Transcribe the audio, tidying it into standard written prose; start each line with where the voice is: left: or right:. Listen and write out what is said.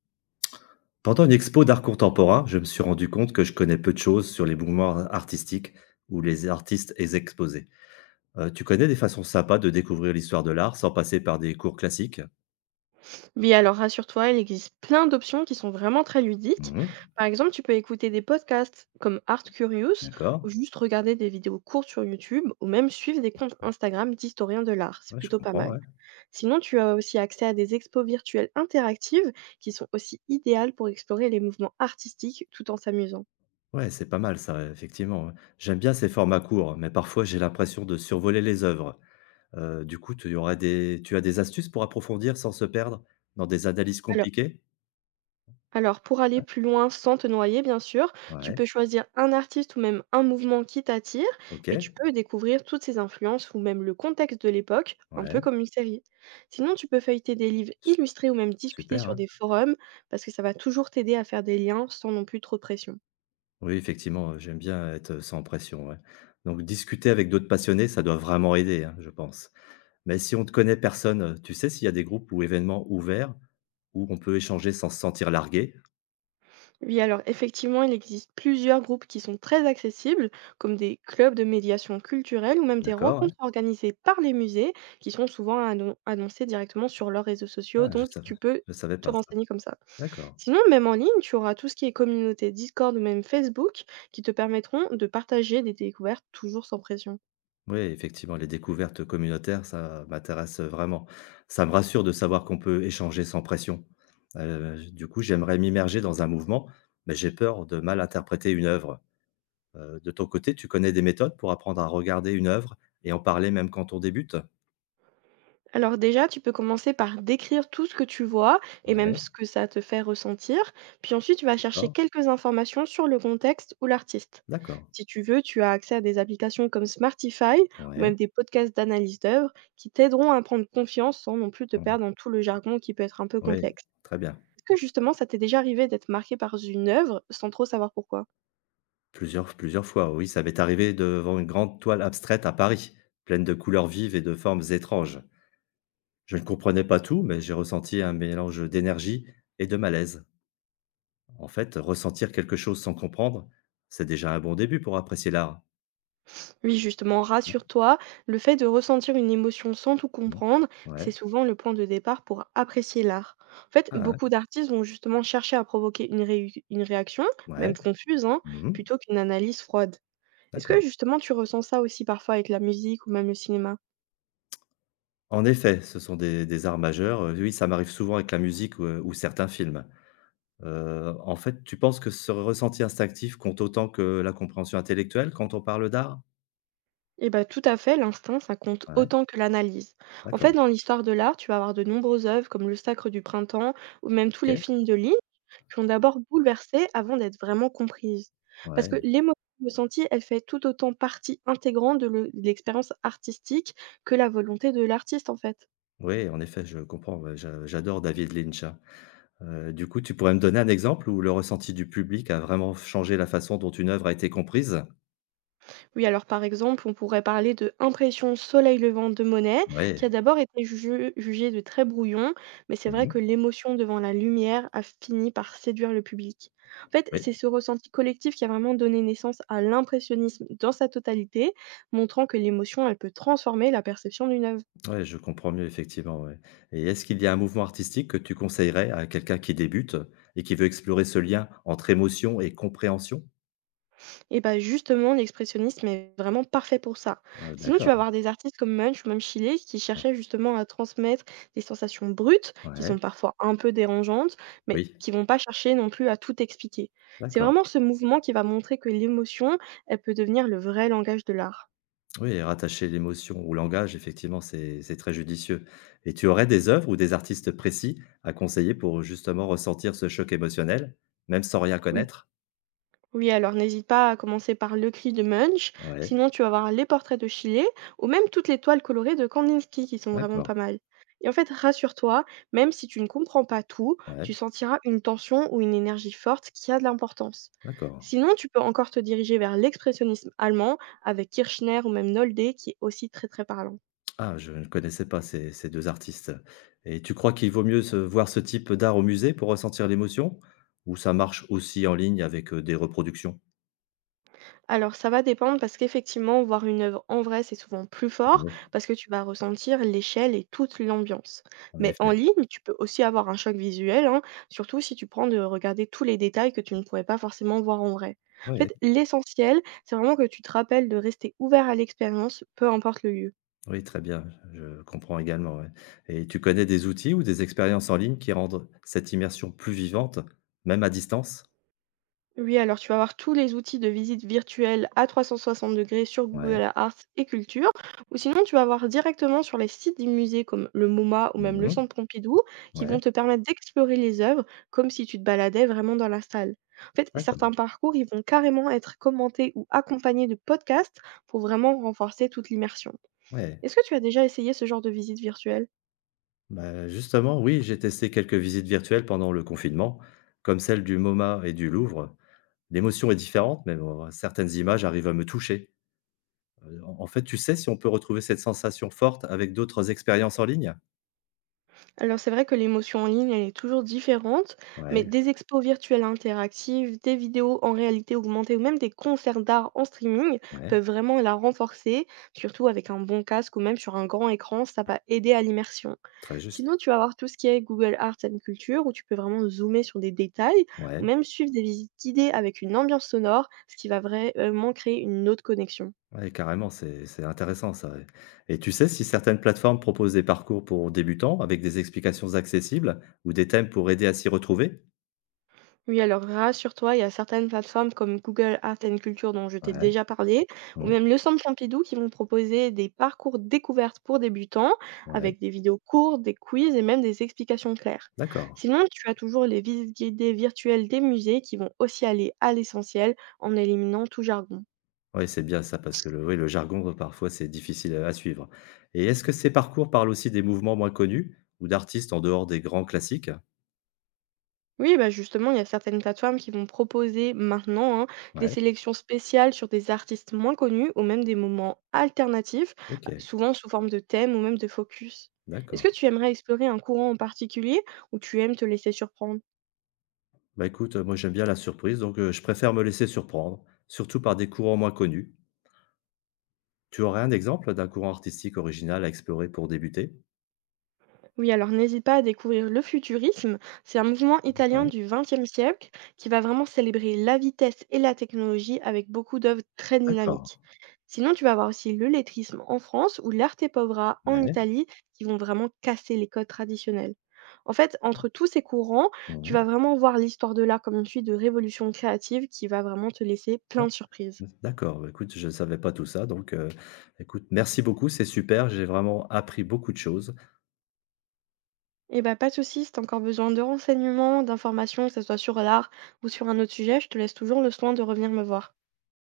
left: Pendant une expo d'art contemporain, je me suis rendu compte que je connais peu de choses sur les mouvements artistiques ou les artistes et exposés. Tu connais des façons sympas de découvrir l'histoire de l'art sans passer par des cours classiques?
right: Oui, alors rassure-toi, il existe plein d'options qui sont vraiment très ludiques.
left: Mhm,
right: Par exemple, tu peux écouter des podcasts comme Art Curious ou
left: d'accord.
right: juste regarder des vidéos courtes sur YouTube ou même suivre des comptes Instagram d'historiens de l'art. C'est
left: Ouais, je
right: plutôt pas
left: comprends,
right: mal.
left: ouais.
right: Sinon, tu as aussi accès à des expos virtuelles interactives qui sont aussi idéales pour explorer les mouvements artistiques tout en s'amusant.
left: Ouais, c'est pas mal ça, effectivement, ouais. J'aime bien ces formats courts, mais parfois j'ai l'impression de survoler les œuvres. Du coup, tu as des astuces pour approfondir sans se perdre dans des analyses
right: Alors,
left: compliquées?
right: Alors, pour aller
left: Ouais,
right: plus loin sans te noyer, bien sûr, tu
left: ouais,
right: peux choisir un artiste ou même un mouvement qui t'attire
left: ok,
right: et tu peux découvrir toutes ses influences ou même le contexte de l'époque, un peu
left: ouais,
right: comme une série. Sinon, tu peux feuilleter des livres
left: su-
right: illustrés ou même discuter
left: super,
right: sur
left: hein.
right: des forums parce que ça va toujours t'aider à faire des liens sans non plus trop de pression.
left: Oui, effectivement, j'aime bien être sans pression, ouais. Donc discuter avec d'autres passionnés, ça doit vraiment aider, hein, je pense. Mais si on te connaît personne, tu sais s'il y a des groupes ou événements ouverts où on peut échanger sans se sentir largué?
right: Oui, alors effectivement, il existe plusieurs groupes qui sont très accessibles, comme des clubs de médiation culturelle ou même des
left: D'accord, ouais.
right: rencontres organisées par les musées, qui sont souvent annoncées directement sur leurs réseaux sociaux,
left: Ah,
right: donc tu peux
left: je savais
right: te
left: pas ça.
right: renseigner comme ça.
left: D'accord.
right: Sinon, même en ligne, tu auras tout ce qui est communauté Discord ou même Facebook, qui te permettront de partager des découvertes toujours sans pression.
left: Oui, effectivement, les découvertes communautaires, ça m'intéresse, vraiment. Ça me rassure de savoir qu'on peut échanger sans pression. Du coup, j'aimerais m'immerger dans un mouvement, mais j'ai peur de mal interpréter une œuvre. De ton côté, tu connais des méthodes pour apprendre à regarder une œuvre et en parler même quand on débute?
right: Alors déjà, tu peux commencer par décrire tout ce que tu vois et même
left: Ouais,
right: ce que ça te fait ressentir. Puis ensuite, tu vas chercher
left: d'accord,
right: quelques informations sur le contexte ou l'artiste.
left: d'accord.
right: Si tu veux, tu as accès à des applications comme Smartify ou
left: Ouais,
right: même des podcasts d'analyse d'œuvres qui t'aideront à prendre confiance sans non plus te
left: mmh,
right: perdre dans tout le jargon qui peut être un peu
left: ouais,
right: complexe.
left: très bien.
right: Est-ce que justement, ça t'est déjà arrivé d'être marqué par une œuvre sans trop savoir pourquoi?
left: Plusieurs fois, oui, ça m'est arrivé devant une grande toile abstraite à Paris, pleine de couleurs vives et de formes étranges. Je ne comprenais pas tout, mais j'ai ressenti un mélange d'énergie et de malaise. En fait, ressentir quelque chose sans comprendre, c'est déjà un bon début pour apprécier l'art.
right: Oui, justement, rassure-toi, le fait de ressentir une émotion sans tout
left: Mmh.
right: comprendre, c'est
left: Ouais.
right: souvent le point de départ pour apprécier l'art. En fait,
left: Ah ouais.
right: beaucoup d'artistes vont justement chercher à provoquer une, une réaction, même
left: Ouais.
right: confuse, hein,
left: Mmh.
right: plutôt qu'une analyse froide. Est-ce que
left: D'accord.
right: justement tu ressens ça aussi parfois avec la musique ou même le cinéma?
left: En effet, ce sont des arts majeurs, oui, ça m'arrive souvent avec la musique ou certains films. En fait, tu penses que ce ressenti instinctif compte autant que la compréhension intellectuelle quand on parle d'art?
right: Eh ben tout à fait, l'instinct, ça compte
left: Ouais,
right: autant que l'analyse. En fait,
left: d'accord,
right: dans l'histoire de l'art, tu vas avoir de nombreuses œuvres comme Le Sacre du Printemps ou même tous les
left: OK,
right: films de Lynch qui ont d'abord bouleversé avant d'être vraiment comprises. Parce
left: ouais,
right: que l'émotion ressentie, elle fait tout autant partie intégrante de l'expérience artistique que la volonté de l'artiste, en fait.
left: oui, en effet, je comprends, ouais, j'adore David Lynch, hein. Du coup, tu pourrais me donner un exemple où le ressenti du public a vraiment changé la façon dont une œuvre a été comprise?
right: Oui, alors par exemple, on pourrait parler de Impression soleil levant de Monet, qui a
left: Ouais.
right: d'abord été jugé de très brouillon, mais c'est vrai
left: Mmh.
right: que l'émotion devant la lumière a fini par séduire le public. En fait, c'est
left: Oui.
right: ce ressenti collectif qui a vraiment donné naissance à l'impressionnisme dans sa totalité, montrant que l'émotion, elle peut transformer la perception d'une œuvre.
left: Ouais, je comprends mieux effectivement, ouais. Et est-ce qu'il y a un mouvement artistique que tu conseillerais à quelqu'un qui débute et qui veut explorer ce lien entre émotion et compréhension?
right: Et bah, justement, l'expressionnisme est vraiment parfait pour ça. Sinon, tu vas
left: D'accord.
right: avoir des artistes comme Munch ou même Shelley qui
left: Ah,
right: cherchaient justement à transmettre des sensations brutes, qui sont
left: ouais,
right: parfois un peu dérangeantes, mais
left: oui,
right: qui vont pas chercher non plus à tout expliquer. C'est
left: d'accord.
right: vraiment ce mouvement qui va montrer que l'émotion, elle peut devenir le vrai langage de l'art.
left: Oui, et rattacher l'émotion au langage, effectivement, c'est très judicieux. Et tu aurais des œuvres ou des artistes précis à conseiller pour justement ressentir ce choc émotionnel, même sans rien
right: Oui.
left: connaître?
right: Oui, alors n'hésite pas à commencer par Le Cri de Munch,
left: Ouais,
right: sinon tu vas voir Les Portraits de Chile ou même toutes les toiles colorées de Kandinsky qui sont vraiment pas
left: d'accord,
right: mal. Et en fait, rassure-toi, même si tu ne comprends pas tout,
left: ouais,
right: tu sentiras une tension ou une énergie forte qui a de l'importance.
left: d'accord.
right: Sinon, tu peux encore te diriger vers l'expressionnisme allemand avec Kirchner ou même Nolde qui est aussi très très parlant.
left: Ah, je ne connaissais pas ces 2 artistes, et tu crois qu'il vaut mieux se voir ce type d'art au musée pour ressentir l'émotion? Ou ça marche aussi en ligne avec, des reproductions?
right: Alors ça va dépendre parce qu'effectivement, voir une œuvre en vrai, c'est souvent plus fort
left: Oui,
right: parce que tu vas ressentir l'échelle et toute l'ambiance.
left: en
right: Mais en
left: effet.
right: ligne, tu peux aussi avoir un choc visuel, hein, surtout si tu prends de regarder tous les détails que tu ne pourrais pas forcément voir en vrai. En
left: Oui,
right: fait, l'essentiel, c'est vraiment que tu te rappelles de rester ouvert à l'expérience, peu importe le lieu.
left: oui, très bien, je comprends également, ouais, et tu connais des outils ou des expériences en ligne qui rendent cette immersion plus vivante, même à distance?
right: Oui, alors tu vas avoir tous les outils de visite virtuelle à 360 degrés sur
left: Ouais.
right: Google Arts et Culture, ou sinon tu vas avoir directement sur les sites des musées comme le MoMA ou même le
left: Mmh.
right: Centre Pompidou qui vont
left: Ouais,
right: te permettre d'explorer les œuvres comme si tu te baladais vraiment dans la salle. En fait, certains
left: d'accord.
right: parcours, ils vont carrément être commentés ou accompagnés de podcasts pour vraiment renforcer toute l'immersion.
left: Ouais.
right: Est-ce que tu as déjà essayé ce genre de visite virtuelle?
left: Bah, justement, oui, j'ai testé quelques visites virtuelles pendant le confinement, comme celle du MoMA et du Louvre. L'émotion est différente, mais bon, certaines images arrivent à me toucher. En fait, tu sais si on peut retrouver cette sensation forte avec d'autres expériences en ligne?
right: Alors c'est vrai que l'émotion en ligne, elle est toujours différente, mais
left: Ouais,
right: des expos virtuelles interactives, des vidéos en réalité augmentée ou même des concerts d'art en streaming
left: ouais,
right: peuvent vraiment la renforcer, surtout avec un bon casque ou même sur un grand écran, ça va aider à l'immersion.
left: très
right: Sinon,
left: juste.
right: tu vas avoir tout ce qui est Google Arts and Culture, où tu peux vraiment zoomer sur des détails ou
left: Ouais,
right: même suivre des visites guidées avec une ambiance sonore, ce qui va vraiment créer une autre connexion.
left: ouais, carrément, c'est intéressant ça, ouais. Et tu sais si certaines plateformes proposent des parcours pour débutants avec des explications accessibles ou des thèmes pour aider à s'y retrouver?
right: Oui, alors rassure-toi, il y a certaines plateformes comme Google Art and Culture dont je t'ai
left: Ouais,
right: déjà parlé, ou
left: mmh,
right: même le Centre Pompidou qui vont proposer des parcours découvertes pour débutants
left: ouais,
right: avec des vidéos courtes, des quiz et même des explications claires.
left: d'accord.
right: Sinon, tu as toujours les visites guidées virtuelles des musées qui vont aussi aller à l'essentiel en éliminant tout jargon.
left: Oui, c'est bien ça parce que le oui, le jargon, parfois, c'est difficile, à suivre. Et est-ce que ces parcours parlent aussi des mouvements moins connus ou d'artistes en dehors des grands classiques?
right: Oui, bah, justement, il y a certaines plateformes qui vont proposer maintenant hein, des
left: Ouais,
right: sélections spéciales sur des artistes moins connus ou même des moments alternatifs,
left: OK,
right: bah, souvent sous forme de thèmes ou même de focus. Est-ce
left: d'accord.
right: que tu aimerais explorer un courant en particulier ou tu aimes te laisser surprendre?
left: Bah, écoute, moi j'aime bien la surprise, donc je préfère me laisser surprendre, surtout par des courants moins connus. Tu aurais un exemple d'un courant artistique original à explorer pour débuter?
right: Oui, alors n'hésite pas à découvrir le futurisme. C'est un mouvement italien
left: Ouais,
right: du XXe siècle qui va vraiment célébrer la vitesse et la technologie avec beaucoup d'œuvres très
left: d'accord.
right: dynamiques. Sinon, tu vas avoir aussi le lettrisme en France ou l'arte povera en
left: Ouais.
right: Italie qui vont vraiment casser les codes traditionnels. En fait, entre tous ces courants, tu
left: Mmh.
right: vas vraiment voir l'histoire de l'art comme une suite de révolutions créatives qui va vraiment te laisser plein
left: D'ac
right: de surprises.
left: Mmh, d'accord, bah, écoute, je ne savais pas tout ça, donc écoute, merci beaucoup, c'est super, j'ai vraiment appris beaucoup de choses.
right: Eh ben pas de souci, si t'as encore besoin de renseignements, d'informations, que ce soit sur l'art ou sur un autre sujet, je te laisse toujours le soin de revenir me voir.